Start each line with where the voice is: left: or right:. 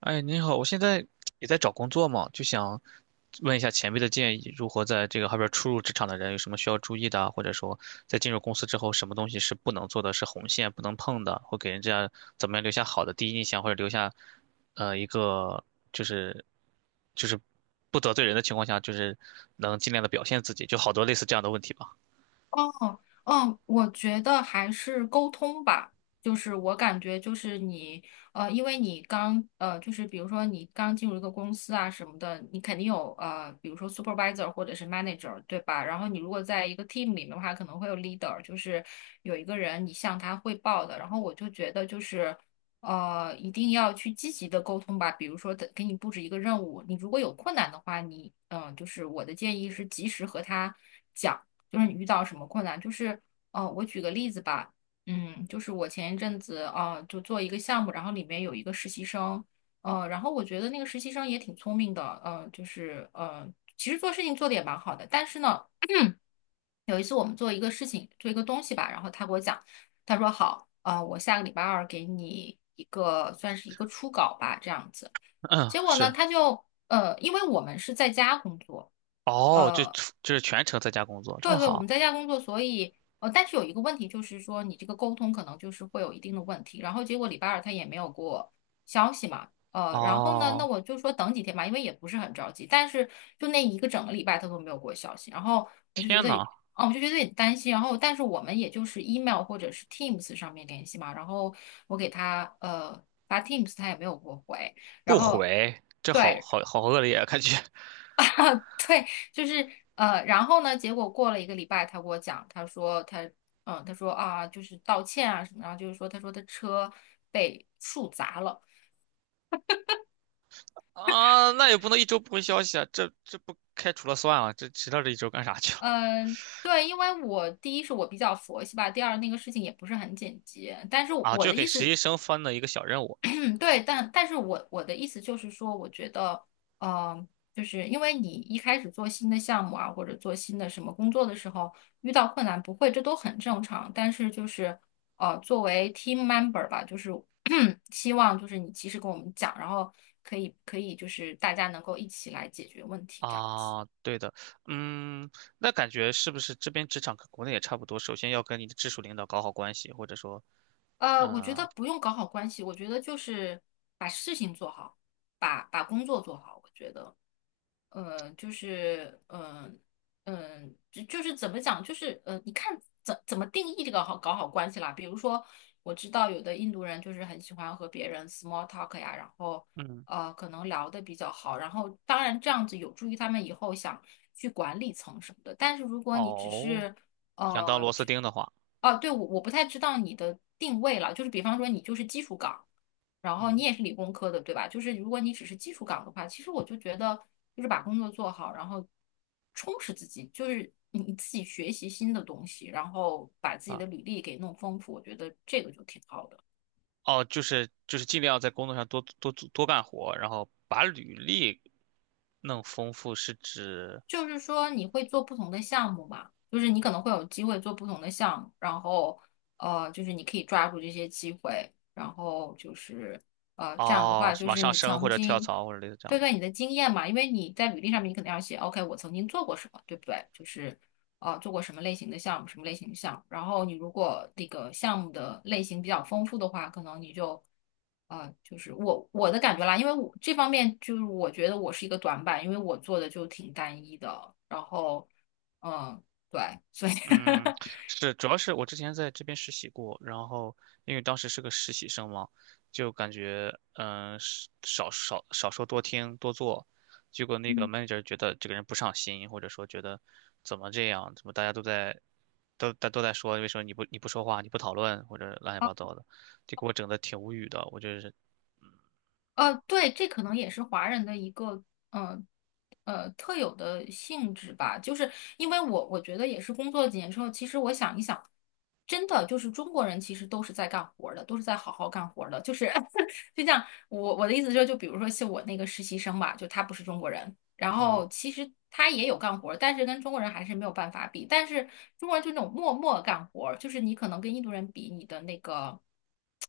right: 哎，您好，我现在也在找工作嘛，就想问一下前辈的建议，如何在这个后边初入职场的人有什么需要注意的啊或者说在进入公司之后，什么东西是不能做的，是红线不能碰的，会给人家怎么样留下好的第一印象，或者留下一个就是就是不得罪人的情况下，就是能尽量的表现自己，就好多类似这样的问题吧。
left: 哦，哦，我觉得还是沟通吧，就是我感觉就是你，因为你刚，就是比如说你刚进入一个公司啊什么的，你肯定有比如说 supervisor 或者是 manager，对吧？然后你如果在一个 team 里面的话，可能会有 leader，就是有一个人你向他汇报的。然后我就觉得就是。一定要去积极的沟通吧。比如说的，给你布置一个任务，你如果有困难的话，你就是我的建议是及时和他讲。就是你遇到什么困难，就是我举个例子吧，嗯，就是我前一阵子啊、就做一个项目，然后里面有一个实习生，然后我觉得那个实习生也挺聪明的，其实做事情做的也蛮好的，但是呢，有一次我们做一个事情，做一个东西吧，然后他给我讲，他说好，我下个礼拜二给你一个算是一个初稿吧，这样子。
right: 嗯，
left: 结果呢，
right: 是，
left: 他就因为我们是在家工作。
right: 哦，就
left: 呃。
right: 就是全程在家工作，这
left: 对
right: 么
left: 对，我们
right: 好，
left: 在家工作，所以但是有一个问题就是说，你这个沟通可能就是会有一定的问题。然后结果礼拜二他也没有给我消息嘛，然后呢，那
right: 哦，
left: 我就说等几天吧，因为也不是很着急。但是就那一个整个礼拜他都没有给我消息，然后我就觉
right: 天
left: 得，
right: 呐！
left: 哦，我就觉得有点担心。然后但是我们也就是 email 或者是 Teams 上面联系嘛，然后我给他发 Teams，他也没有给我回，
right: 不
left: 然后。
right: 回，这好
left: 对，
right: 好好恶劣啊，感觉
left: 对，就是然后呢，结果过了一个礼拜，他给我讲，他说他，嗯，他说啊，就是道歉啊什么，然后就是说，他说他车被树砸了，
right: 啊，那也不能一周不回消息啊，这不开除了算了，这迟到这一周干啥去了
left: 嗯，对，因为我第一是我比较佛系吧，第二那个事情也不是很紧急，但是
right: 啊？
left: 我
right: 就
left: 的
right: 给
left: 意
right: 实
left: 思
right: 习生分了一个小任务
left: 对，但是我的意思就是说，我觉得，呃，就是因为你一开始做新的项目啊，或者做新的什么工作的时候，遇到困难不会，这都很正常。但是就是，作为 team member 吧，就是 希望就是你及时跟我们讲，然后可以就是大家能够一起来解决问题这样子。
right: 啊，对的，嗯，那感觉是不是这边职场跟国内也差不多？首先要跟你的直属领导搞好关系，或者说，
left: 我觉
right: 嗯、
left: 得不用搞好关系，我觉得就是把事情做好，把工作做好，我觉得。呃，就是嗯就是怎么讲，就是你看怎么定义这个好搞好关系啦？比如说，我知道有的印度人就是很喜欢和别人 small talk 呀，然后
right: 嗯，
left: 可能聊的比较好，然后当然这样子有助于他们以后想去管理层什么的。但是如果你只
right: 哦，
left: 是
right: 想当螺丝
left: 就
right: 钉的话，
left: 哦，对，我不太知道你的定位了，就是比方说你就是基础岗。然后你
right: 嗯
left: 也是理工科的，对吧？就是如果你只是技术岗的话，其实我就觉得就是把工作做好，然后充实自己，就是你自己学习新的东西，然后把自己
right: 啊，
left: 的履历给弄丰富，我觉得这个就挺好的。
right: 哦，就是尽量在工作上多多干活，然后把履历弄丰富，是指。
left: 就是说你会做不同的项目嘛，就是你可能会有机会做不同的项目，然后就是你可以抓住这些机会，然后就是这样的
right: 哦，
left: 话
right: 是
left: 就
right: 往
left: 是
right: 上
left: 你
right: 升或
left: 曾
right: 者跳
left: 经
right: 槽或者类似这样
left: 对，
right: 的。
left: 对你的经验嘛，因为你在履历上面你肯定要写，OK，我曾经做过什么，对不对？就是。啊，做过什么类型的项目，什么类型的项目。然后你如果那个项目的类型比较丰富的话，可能你就，啊，就是我的感觉啦，因为我这方面就是我觉得我是一个短板，因为我做的就挺单一的。然后，嗯，对，所以
right: 嗯，是，主要是我之前在这边实习过，然后因为当时是个实习生嘛，就感觉是少说多听多做，结果那个
left: 嗯。
right: manager 觉得这个人不上心，或者说觉得怎么这样，怎么大家都在都大都在说，为什么你不说话，你不讨论或者乱七八糟的，就给我整的挺无语的，我就是
left: 对，这可能也是华人的一个，呃，特有的性质吧。就是因为我觉得也是工作几年之后，其实我想一想，真的就是中国人其实都是在干活儿的，都是在好好干活儿的。就是 就像我的意思就是，就比如说像我那个实习生吧，就他不是中国人，然
right: 嗯。
left: 后其实他也有干活儿，但是跟中国人还是没有办法比。但是中国人就那种默默干活儿，就是你可能跟印度人比，你的那个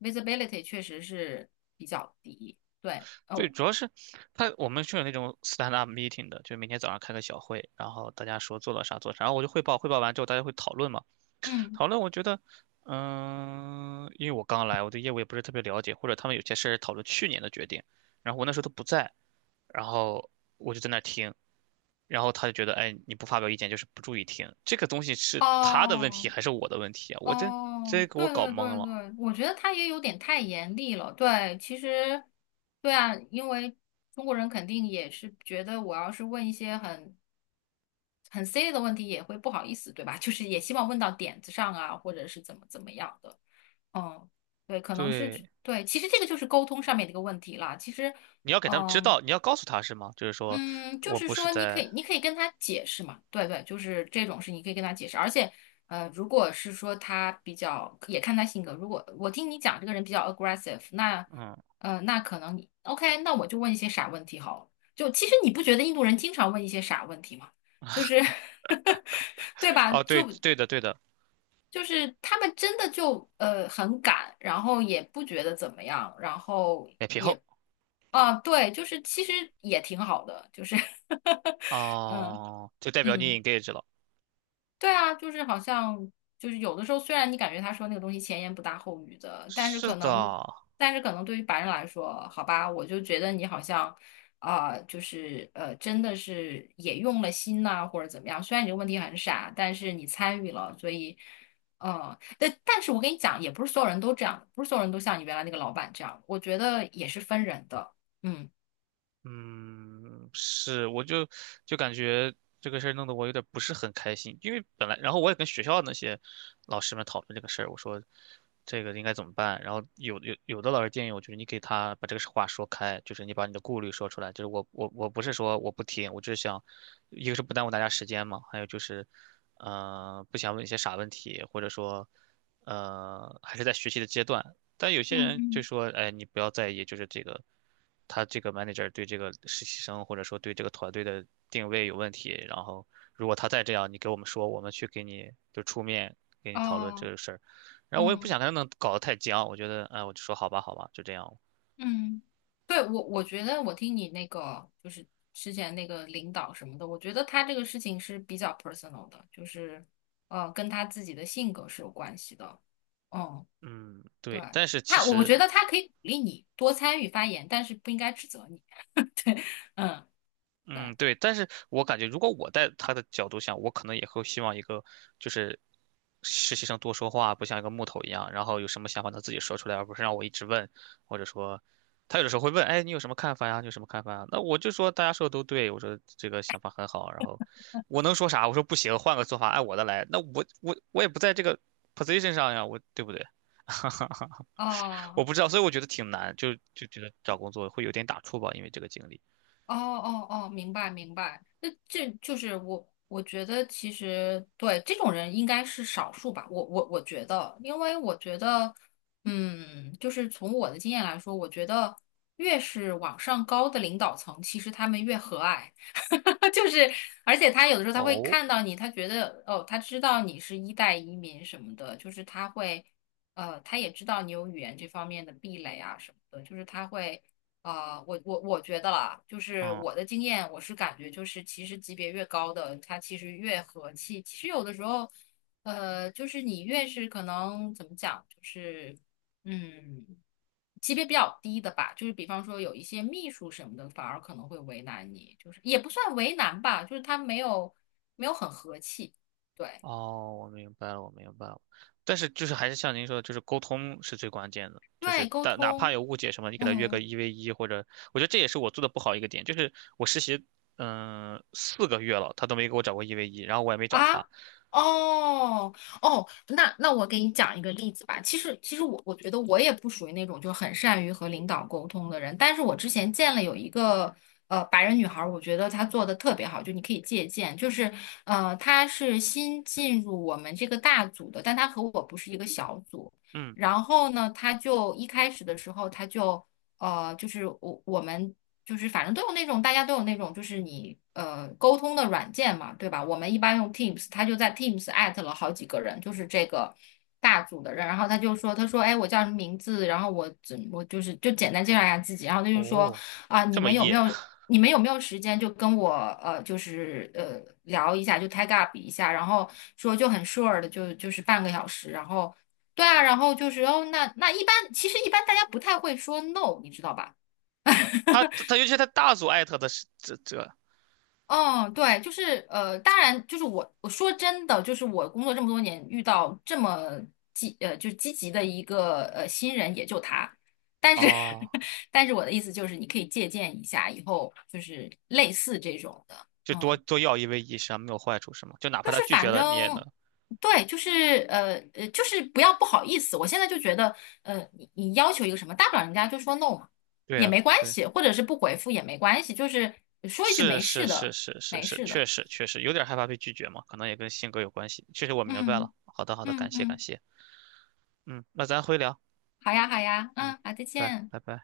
left: visibility 确实是比较低。对，
right: 对，
left: 哦，
right: 主要是我们是有那种 stand up meeting 的，就是每天早上开个小会，然后大家说做了啥做啥，然后我就汇报，汇报完之后大家会讨论嘛。
left: 嗯，
right: 讨论我觉得，因为我刚来，我对业务也不是特别了解，或者他们有些事儿讨论去年的决定，然后我那时候都不在，然后我就在那儿听，然后他就觉得，哎，你不发表意见就是不注意听，这个东西是他的问题
left: 哦，
right: 还是我的问题啊？这
left: 哦，
right: 给我
left: 对
right: 搞
left: 对
right: 懵
left: 对
right: 了。
left: 对，我觉得他也有点太严厉了。对，其实，对啊，因为中国人肯定也是觉得，我要是问一些很 C 的问题，也会不好意思，对吧？就是也希望问到点子上啊，或者是怎么怎么样的。嗯，对，可能是
right: 对，
left: 对，其实这个就是沟通上面的一个问题啦。其实，
right: 你要给他们知
left: 嗯、
right: 道，你要告诉他是吗？就是说
left: 嗯，就
right: 我
left: 是
right: 不是
left: 说，你可
right: 在。
left: 以，你可以跟他解释嘛，对对，就是这种事，你可以跟他解释。而且，如果是说他比较，也看他性格。如果我听你讲这个人比较 aggressive，那，
right: 嗯。
left: 那可能你 OK，那我就问一些傻问题好了。就其实你不觉得印度人经常问一些傻问题吗？就是 对吧？
right: 哦，对
left: 就
right: 对的对的，
left: 就是他们真的就很敢，然后也不觉得怎么样，然后。
right: 脸皮厚
left: 啊，对，就是其实也挺好的，就是 嗯
right: 哦，就代表你
left: 嗯，
right: engage 了。
left: 对啊，就是好像就是有的时候，虽然你感觉他说那个东西前言不搭后语的，但是
right: 是
left: 可
right: 的，
left: 能，但是可能对于白人来说，好吧，我就觉得你好像就是真的是也用了心呐、或者怎么样。虽然你这个问题很傻，但是你参与了，所以但是我跟你讲，也不是所有人都这样，不是所有人都像你原来那个老板这样，我觉得也是分人的，嗯
right: 嗯，是，我就感觉这个事儿弄得我有点不是很开心，因为本来，然后我也跟学校那些老师们讨论这个事儿，我说这个应该怎么办，然后有的老师建议我，就是你给他把这个话说开，就是你把你的顾虑说出来，就是我不是说我不听，我就是想，一个是不耽误大家时间嘛，还有就是，不想问一些傻问题，或者说，还是在学习的阶段，但有些人
left: 嗯。
right: 就说，哎，你不要在意，就是这个他这个 manager 对这个实习生或者说对这个团队的定位有问题，然后如果他再这样，你给我们说，我们去给你就出面给你讨论这
left: 哦，
right: 个事儿。然后我也不
left: 嗯
right: 想跟他们搞得太僵，我觉得，哎，我就说好吧，好吧，就这样。
left: 嗯，对，我觉得我听你那个就是之前那个领导什么的，我觉得他这个事情是比较 personal 的，就是跟他自己的性格是有关系的。嗯，
right: 嗯，
left: 对，
right: 对，但是其
left: 他我
right: 实
left: 觉得他可以鼓励你多参与发言，但是不应该指责你。嗯，对，
right: 嗯，对，但是我感觉如果我在他的角度想，我可能也会希望一个就是实习生多说话，不像一个木头一样，然后有什么想法他自己说出来，而不是让我一直问，或者说他有的时候会问，哎，你有什么看法呀？你有什么看法呀？那我就说大家说的都对，我说这个想法很好，然后我能说啥？我说不行，换个做法，按我的来。那我也不在这个 position 上呀，我对不对？
left: 哦、
right: 我不知道，所以我觉得挺难，就觉得找工作会有点打怵吧，因为这个经历。
left: 哦哦哦，明白明白。那这就是我，我觉得其实对这种人应该是少数吧。我觉得，因为我觉得，嗯，就是从我的经验来说，我觉得越是往上高的领导层，其实他们越和蔼，就是而且他有的时候他会
right: 哦，
left: 看到你，他觉得哦，他知道你是一代移民什么的，就是他会。他也知道你有语言这方面的壁垒啊什么的，就是他会我觉得啦，就是
right: 嗯。
left: 我的经验，我是感觉就是，其实级别越高的，他其实越和气。其实有的时候，就是你越是可能怎么讲，就是嗯，级别比较低的吧，就是比方说有一些秘书什么的，反而可能会为难你，就是也不算为难吧，就是他没有很和气，对，
right: 哦，我明白了，我明白了。但是就是还是像您说的，就是沟通是最关键的。
left: 对
right: 就
left: 外
right: 是
left: 沟
right: 但哪怕
left: 通，
right: 有误解什么，你给他约个
left: 嗯。
right: 一 v 一，或者我觉得这也是我做的不好一个点，就是我实习4个月了，他都没给我找过一 v 一，然后我也没找
left: 啊，
right: 他。
left: 哦哦，那我给你讲一个例子吧。其实我觉得我也不属于那种就很善于和领导沟通的人，但是我之前见了有一个白人女孩儿，我觉得她做的特别好，就你可以借鉴。就是她是新进入我们这个大组的，但她和我不是一个小组。
right: 嗯，
left: 然后呢，她就一开始的时候，她就就是我们。就是反正都有那种，大家都有那种，就是你沟通的软件嘛，对吧？我们一般用 Teams，他就在 Teams 艾特了好几个人，就是这个大组的人，然后他就说，他说，哎，我叫什么名字？然后我就是就简单介绍一下自己，然后他就说，
right: 哦，
left: 啊，
right: 这么野，
left: 你们有没有时间就跟我就是聊一下，就 tag up 一下，然后说就很 sure 的就是半个小时，然后对啊，然后就是哦，那一般其实一般大家不太会说 no，你知道吧？
right: 他 他尤其是他大组艾特的是这
left: 嗯，对，就是当然，就是我说真的，就是我工作这么多年，遇到这么就是积极的一个新人，也就他。但是，
right: 哦，
left: 但是我的意思就是，你可以借鉴一下，以后就是类似这种的，
right: 就多
left: 嗯，
right: 多要一 v 一实际上没有坏处是吗？就哪
left: 就
right: 怕他
left: 是
right: 拒绝
left: 反
right: 了，你也能
left: 正对，就是就是不要不好意思。我现在就觉得，你要求一个什么，大不了人家就说 no 嘛，
right: 对
left: 也
right: 啊。
left: 没关系，或者是不回复也没关系，就是说一句
right: 是
left: 没
right: 是
left: 事
right: 是
left: 的，
right: 是是
left: 没
right: 是，
left: 事
right: 确
left: 的，
right: 实确实有点害怕被拒绝嘛，可能也跟性格有关系。确实我明白了。
left: 嗯。
right: 好的好的，
left: 嗯
right: 感谢感
left: 嗯，
right: 谢。嗯，那咱回聊。
left: 好呀好呀，
right: 嗯，
left: 嗯，好，再
right: 拜
left: 见。
right: 拜拜拜。